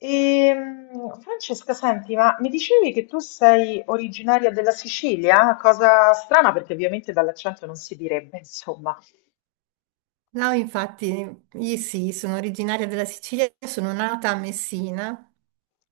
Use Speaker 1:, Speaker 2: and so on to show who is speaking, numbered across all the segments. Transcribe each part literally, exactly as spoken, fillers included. Speaker 1: Ehm, Francesca, senti, ma mi dicevi che tu sei originaria della Sicilia? Cosa strana, perché ovviamente dall'accento non si direbbe, insomma.
Speaker 2: No, infatti, io sì, sono originaria della Sicilia, sono nata a Messina,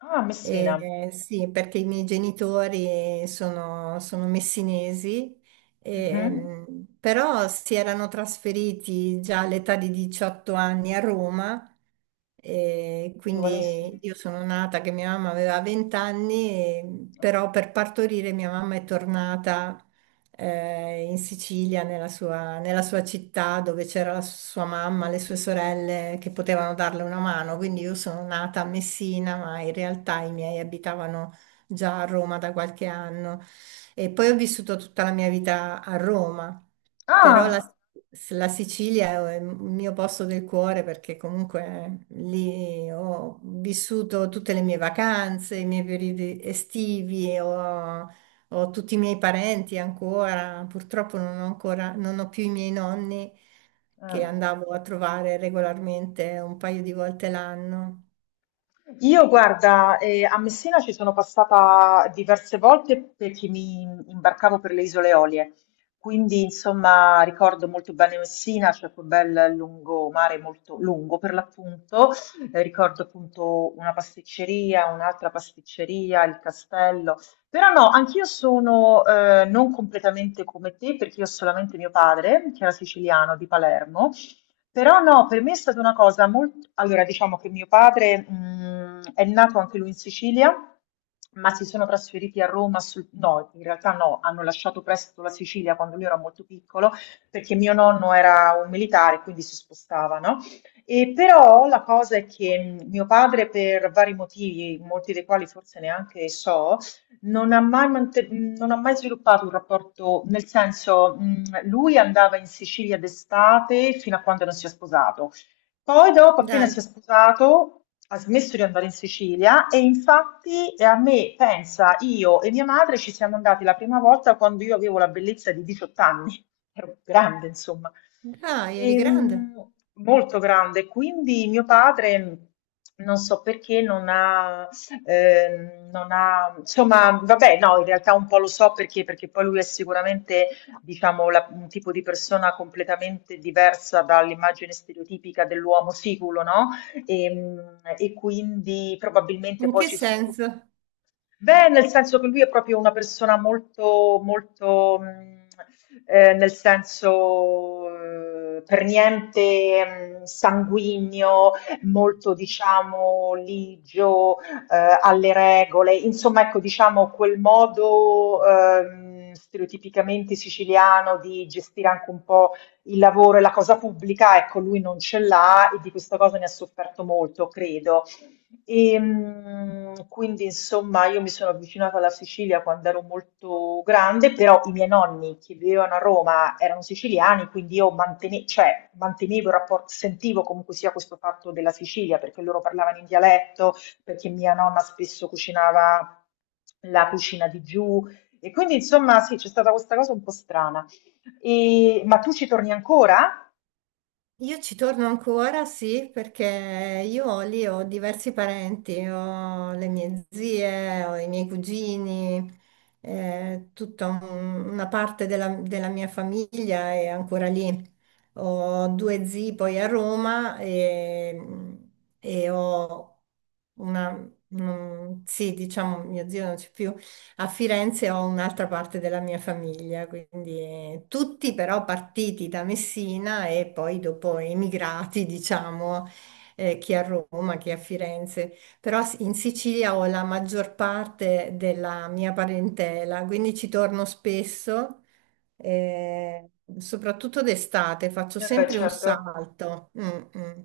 Speaker 1: Ah, Messina.
Speaker 2: eh, sì, perché i miei genitori sono, sono messinesi,
Speaker 1: Mhm.
Speaker 2: ehm, però si erano trasferiti già all'età di diciotto anni a Roma, e quindi
Speaker 1: Giovanissimi.
Speaker 2: io sono nata che mia mamma aveva venti anni, e-
Speaker 1: Oh.
Speaker 2: però per partorire mia mamma è tornata eh, in Sicilia, nella sua, nella sua città dove c'era la sua mamma, le sue sorelle che potevano darle una mano. Quindi io sono nata a Messina, ma in realtà i miei abitavano già a Roma da qualche anno. E poi ho vissuto tutta la mia vita a Roma, però la,
Speaker 1: Ah,
Speaker 2: la Sicilia è il mio posto del cuore perché comunque lì ho vissuto tutte le mie vacanze, i miei periodi estivi. Ho- ho tutti i miei parenti ancora, purtroppo non ho ancora, non ho più i miei nonni che
Speaker 1: eh.
Speaker 2: andavo a trovare regolarmente un paio di volte l'anno.
Speaker 1: Io guarda, eh, a Messina ci sono passata diverse volte perché mi imbarcavo per le Isole Olie, quindi insomma ricordo molto bene Messina, c'è quel bel lungomare molto lungo per l'appunto. Eh, ricordo appunto una pasticceria, un'altra pasticceria, il castello, però no, anch'io sono eh, non completamente come te perché io ho solamente mio padre, che era siciliano di Palermo, però no, per me è stata una cosa molto... Allora, diciamo che mio padre, mh, è nato anche lui in Sicilia, ma si sono trasferiti a Roma sul... No, in realtà no, hanno lasciato presto la Sicilia quando lui era molto piccolo, perché mio nonno era un militare, quindi si spostavano. E però la cosa è che mh, mio padre, per vari motivi, molti dei quali forse neanche so, non ha mai, mante- non ha mai sviluppato un rapporto, nel senso, mh, lui andava in Sicilia d'estate fino a quando non si è sposato. Poi dopo, appena
Speaker 2: Dai,
Speaker 1: si è sposato, ha smesso di andare in Sicilia e infatti eh, a me, pensa, io e mia madre ci siamo andati la prima volta quando io avevo la bellezza di diciotto anni, ero grande, insomma.
Speaker 2: dai, eri grande.
Speaker 1: Ehm, molto grande. Quindi mio padre, non so perché, non ha ehm, non ha, insomma, vabbè, no, in realtà un po' lo so perché, perché poi lui è sicuramente, diciamo, la- un tipo di persona completamente diversa dall'immagine stereotipica dell'uomo siculo, no? E, mm, e quindi probabilmente
Speaker 2: In
Speaker 1: poi
Speaker 2: che
Speaker 1: ci sono tutti.
Speaker 2: senso?
Speaker 1: Beh, nel senso che lui è proprio una persona molto, molto, mhmm, ehm, nel senso, ehm, per niente, mhmm, sanguigno, molto diciamo ligio, ehm, alle regole. Insomma, ecco, diciamo quel modo, ehm, stereotipicamente siciliano di gestire anche un po' il lavoro e la cosa pubblica, ecco lui non ce l'ha e di questa cosa ne ha sofferto molto, credo. E, mm, quindi insomma io mi sono avvicinata alla Sicilia quando ero molto grande, però i miei nonni che vivevano a Roma erano siciliani, quindi io mantene- cioè, mantenevo il rapporto, sentivo comunque sia questo fatto della Sicilia, perché loro parlavano in dialetto, perché mia nonna spesso cucinava la cucina di giù, e quindi insomma sì, c'è stata questa cosa un po' strana. E- ma tu ci torni ancora?
Speaker 2: Io ci torno ancora, sì, perché io lì ho diversi parenti, ho le mie zie, ho i miei cugini, eh, tutta un- una parte della, della mia famiglia è ancora lì. Ho due zii poi a Roma e, e ho una, un- sì, diciamo, mio zio non c'è più, a Firenze ho un'altra parte della mia famiglia, quindi eh, tutti però partiti da Messina e poi dopo emigrati, diciamo, eh, chi a Roma, chi a Firenze. Però s- in Sicilia ho la maggior parte della mia parentela, quindi ci torno spesso eh, soprattutto d'estate, faccio
Speaker 1: Eh beh,
Speaker 2: sempre un
Speaker 1: certo.
Speaker 2: salto, mm, mm.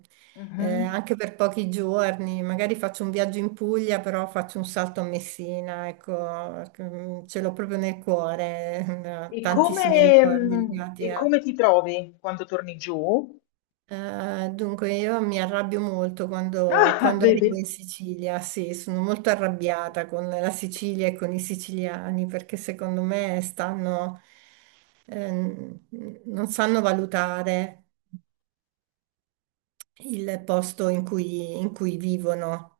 Speaker 2: Eh,
Speaker 1: Mhm.
Speaker 2: anche per pochi giorni, magari faccio un viaggio in Puglia, però faccio un salto a Messina, ecco, perché, mm, ce l'ho proprio nel cuore,
Speaker 1: E
Speaker 2: tantissimi
Speaker 1: come,
Speaker 2: ricordi
Speaker 1: mhmm,
Speaker 2: legati
Speaker 1: e
Speaker 2: a
Speaker 1: come ti trovi quando torni giù?
Speaker 2: eh, dunque, io mi arrabbio molto quando,
Speaker 1: Ah,
Speaker 2: quando arrivo
Speaker 1: vedi?
Speaker 2: in Sicilia, sì, sono molto arrabbiata con la Sicilia e con i siciliani perché secondo me stanno, ehm, non sanno valutare il posto in cui, in cui vivono.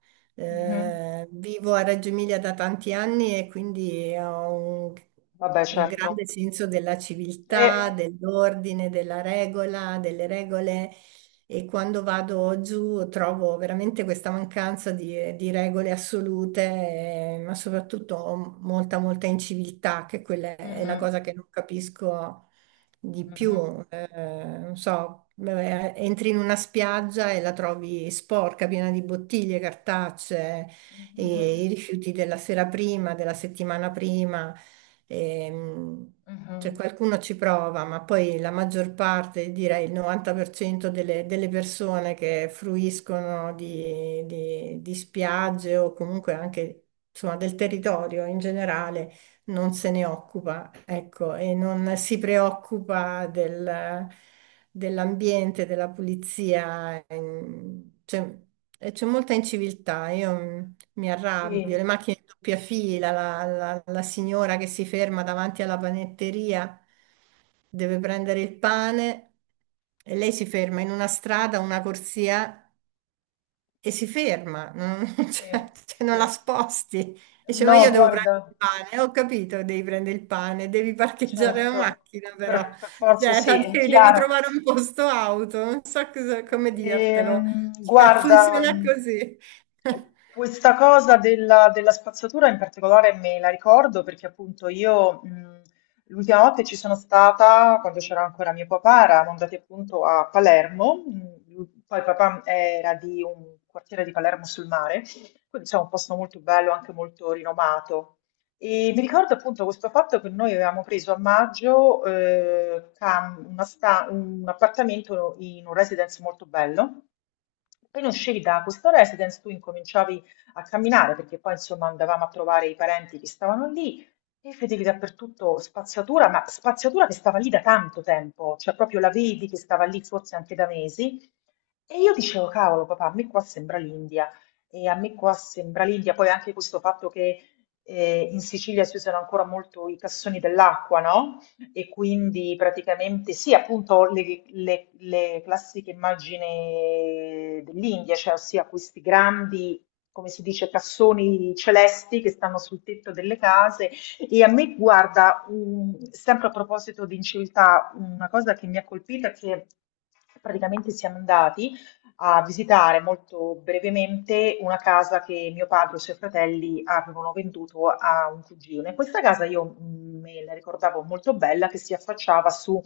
Speaker 1: Mh-mh.
Speaker 2: Eh, vivo a Reggio Emilia da tanti anni e quindi ho un,
Speaker 1: Vabbè,
Speaker 2: un grande
Speaker 1: certo.
Speaker 2: senso della civiltà,
Speaker 1: Eh.
Speaker 2: dell'ordine, della regola, delle regole e quando vado giù trovo veramente questa mancanza di, di regole assolute, eh, ma soprattutto molta, molta inciviltà, che quella è la
Speaker 1: Mh-mh.
Speaker 2: cosa che non capisco di più,
Speaker 1: Mh-mh.
Speaker 2: eh, non so, vabbè, entri in una spiaggia e la trovi sporca, piena di bottiglie, cartacee,
Speaker 1: Mh-mh.
Speaker 2: e i rifiuti della sera prima, della settimana prima. Ehm,
Speaker 1: Mh-mh.
Speaker 2: cioè qualcuno ci prova, ma poi la maggior parte, direi il novanta per cento delle, delle persone che fruiscono di, di- di spiagge o comunque anche insomma, del territorio in generale, non se ne occupa, ecco, e non si preoccupa del- dell'ambiente, della pulizia, ehm, c'è e c'è molta inciviltà, io mm, mi arrabbio,
Speaker 1: Sì,
Speaker 2: le macchine in doppia fila, la, la- la signora che si ferma davanti alla panetteria, deve prendere il pane e lei si ferma in una strada, una corsia e si ferma, non, cioè, cioè, non
Speaker 1: sì,
Speaker 2: la
Speaker 1: sì.
Speaker 2: sposti. Dice, ma
Speaker 1: No,
Speaker 2: io devo
Speaker 1: guarda,
Speaker 2: prendere il pane. Ho capito, devi prendere il pane, devi parcheggiare la
Speaker 1: certo,
Speaker 2: macchina però,
Speaker 1: per per forza
Speaker 2: cioè, la
Speaker 1: sì, è
Speaker 2: devi, devi
Speaker 1: chiaro.
Speaker 2: trovare un posto auto, non so cosa- come dirtelo.
Speaker 1: Ehm,
Speaker 2: Cioè,
Speaker 1: guarda,
Speaker 2: funziona
Speaker 1: mh,
Speaker 2: così.
Speaker 1: eh, questa cosa della, della spazzatura in particolare me la ricordo perché appunto io mh, l'ultima volta che ci sono stata, quando c'era ancora mio papà, eravamo andati appunto a Palermo, mh, lui- poi papà era di un quartiere di Palermo sul mare, quindi insomma un posto molto bello, anche molto rinomato. E mi ricordo appunto questo fatto che noi avevamo preso a maggio eh, cam- una sta- un appartamento in un residence molto bello. Appena uscivi da questo residence, tu incominciavi a camminare perché poi insomma andavamo a trovare i parenti che stavano lì e vedevi dappertutto spazzatura, ma spazzatura che stava lì da tanto tempo, cioè proprio la vedi che stava lì forse anche da mesi. E io dicevo, cavolo, papà, a me qua sembra l'India. E a me qua sembra l'India, poi anche questo fatto che eh, in Sicilia si usano ancora molto i cassoni dell'acqua, no? E quindi praticamente sì, appunto le, le- le classiche immagini dell'India, cioè ossia questi grandi, come si dice, cassoni celesti che stanno sul tetto delle case. E a me, guarda, um, sempre a proposito di inciviltà, una cosa che mi ha colpito è che praticamente siamo andati a visitare molto brevemente una casa che mio padre e i suoi fratelli avevano venduto a un cugino. In questa casa io mh, me la ricordavo molto bella, che si affacciava su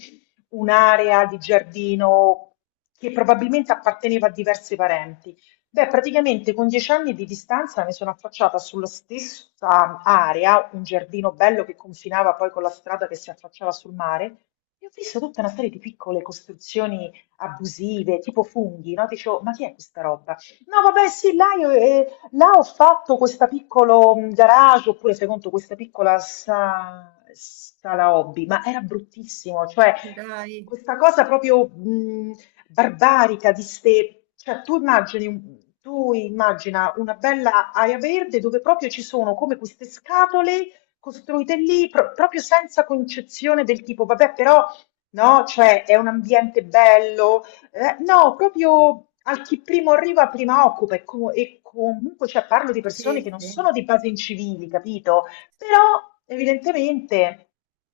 Speaker 1: un'area di giardino che probabilmente apparteneva a diversi parenti. Beh, praticamente con dieci anni di distanza mi sono affacciata sulla stessa area, un giardino bello che confinava poi con la strada che si affacciava sul mare, e ho visto tutta una serie di piccole costruzioni abusive, tipo funghi, no? Dicevo, ma chi è questa roba? No, vabbè, sì, là, io, eh, là ho fatto questo piccolo mm, garage, oppure fai conto questa piccola sa- sala hobby, ma era bruttissimo, cioè
Speaker 2: Dai,
Speaker 1: questa cosa proprio mm, barbarica di ste... Cioè, tu immagini, un- tu immagina una bella area verde dove proprio ci sono come queste scatole costruite lì, pro- proprio senza concezione del tipo, vabbè, però no? Cioè è un ambiente bello, eh, no, proprio al chi primo arriva, prima occupa e, co- e comunque cioè, parlo di persone che
Speaker 2: sì,
Speaker 1: non
Speaker 2: sì.
Speaker 1: sono di base incivili, capito? Però evidentemente,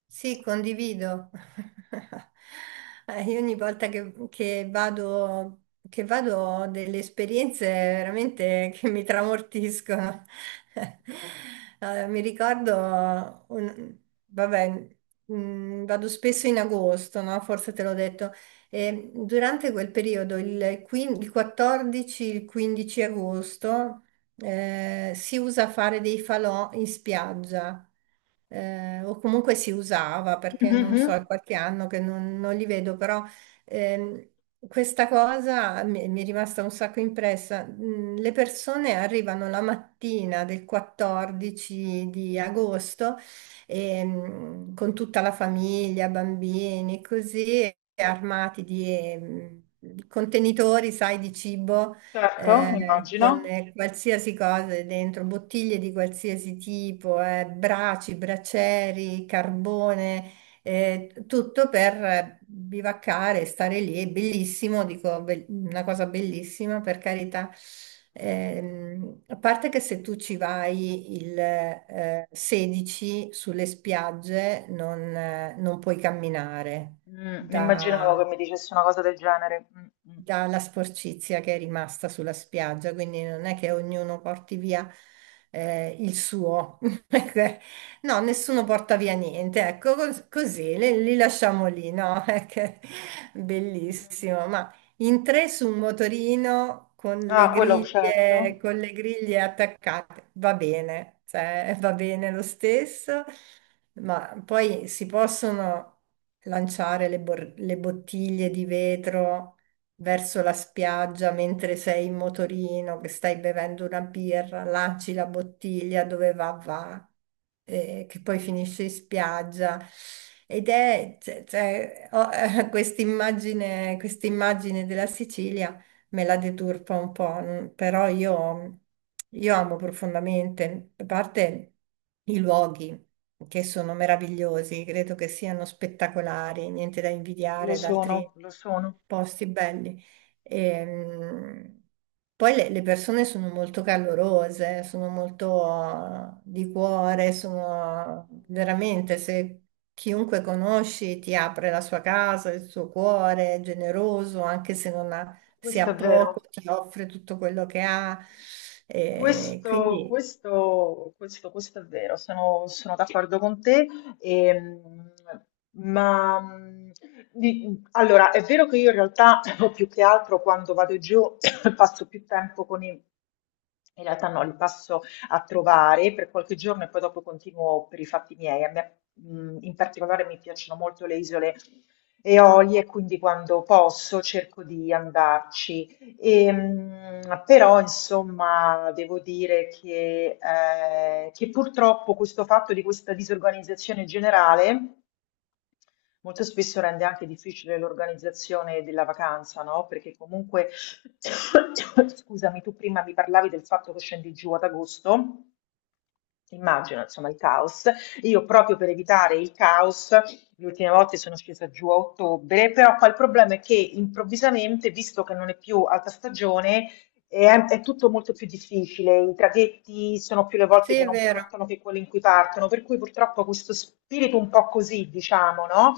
Speaker 2: Sì, condivido. Eh, io ogni volta che, che vado, che vado ho delle esperienze veramente che mi tramortiscono. Eh, mi ricordo, un- vabbè, mm, vado spesso in agosto, no? Forse te l'ho detto, e durante quel periodo, il, quin- il quattordici, il quindici agosto, eh, si usa fare dei falò in spiaggia, eh, o comunque si usava perché non so,
Speaker 1: Mhm,
Speaker 2: è qualche anno che non, non li vedo, però ehm, questa cosa mi, mi è rimasta un sacco impressa. Mm, le persone arrivano la mattina del quattordici di agosto ehm, con tutta la famiglia, bambini, così, armati di ehm, contenitori, sai, di cibo
Speaker 1: certo,
Speaker 2: eh, con
Speaker 1: immagino.
Speaker 2: eh, qualsiasi cosa dentro, bottiglie di qualsiasi tipo, eh, braci, bracieri, carbone, eh, tutto per eh, bivaccare, stare lì, è bellissimo, dico, be- una cosa bellissima, per carità. Ehm, a parte che se tu ci vai il eh, sedici sulle spiagge non, eh, non puoi camminare
Speaker 1: Mm, immaginavo
Speaker 2: Da,
Speaker 1: che mi dicesse una cosa del genere. Mm, mm.
Speaker 2: dalla sporcizia che è rimasta sulla spiaggia, quindi non è che ognuno porti via eh, il suo. No, nessuno porta via niente, ecco, cos- così li, li lasciamo lì, no? È che-
Speaker 1: Mhm.
Speaker 2: Bellissimo, ma in tre su un motorino con le
Speaker 1: Ah, quello
Speaker 2: griglie,
Speaker 1: certo,
Speaker 2: con le griglie attaccate, va bene, cioè, va bene lo stesso, ma poi si possono lanciare le bor- le bottiglie di vetro verso la spiaggia mentre sei in motorino, che stai bevendo una birra, lanci la bottiglia dove va, va, eh, che poi finisce in spiaggia. Ed è cioè, cioè, ho, eh, quest'immagine, quest'immagine della Sicilia me la deturpa un po', n- però io, io amo profondamente, a parte i luoghi che sono meravigliosi, credo che siano spettacolari, niente da
Speaker 1: lo
Speaker 2: invidiare ad altri
Speaker 1: sono, lo sono,
Speaker 2: posti belli. Ehm, Poi le, le persone sono molto calorose, sono molto eh, di cuore, sono veramente se chiunque conosci ti apre la sua casa, il suo cuore, è generoso, anche se non ha se
Speaker 1: questo
Speaker 2: ha
Speaker 1: è
Speaker 2: poco
Speaker 1: vero.
Speaker 2: ti offre tutto quello che ha. Eh,
Speaker 1: Questo,
Speaker 2: quindi
Speaker 1: questo, questo, questo è vero, sono, sono d'accordo con te. ehm, ma mh, di- allora è vero che io in realtà o più che altro quando vado giù passo più tempo con i. In realtà no, li passo a trovare per qualche giorno e poi dopo continuo per i fatti miei. A me, mh, in particolare mi piacciono molto le isole Eolie, quindi quando posso cerco di andarci. Ehm, però insomma devo dire che, eh, che purtroppo questo fatto di questa disorganizzazione generale molto spesso rende anche difficile l'organizzazione della vacanza, no? Perché comunque, scusami, tu prima mi parlavi del fatto che scendi giù ad agosto. Immagino, insomma, il caos. Io proprio per evitare il caos, le ultime volte sono scesa giù a ottobre, però poi il problema è che improvvisamente, visto che non è più alta stagione, è, è tutto molto più difficile. I traghetti sono più le volte
Speaker 2: sì,
Speaker 1: che
Speaker 2: è
Speaker 1: non
Speaker 2: vero,
Speaker 1: partono che quelle in cui partono, per cui purtroppo questo spirito un po' così, diciamo, no?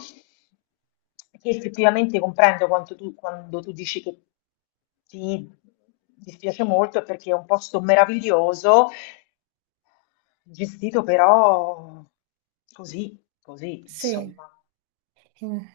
Speaker 1: Che effettivamente comprendo quanto tu- quando tu dici che ti dispiace molto, è perché è un posto meraviglioso gestito però così, così,
Speaker 2: sì.
Speaker 1: insomma.
Speaker 2: Mm.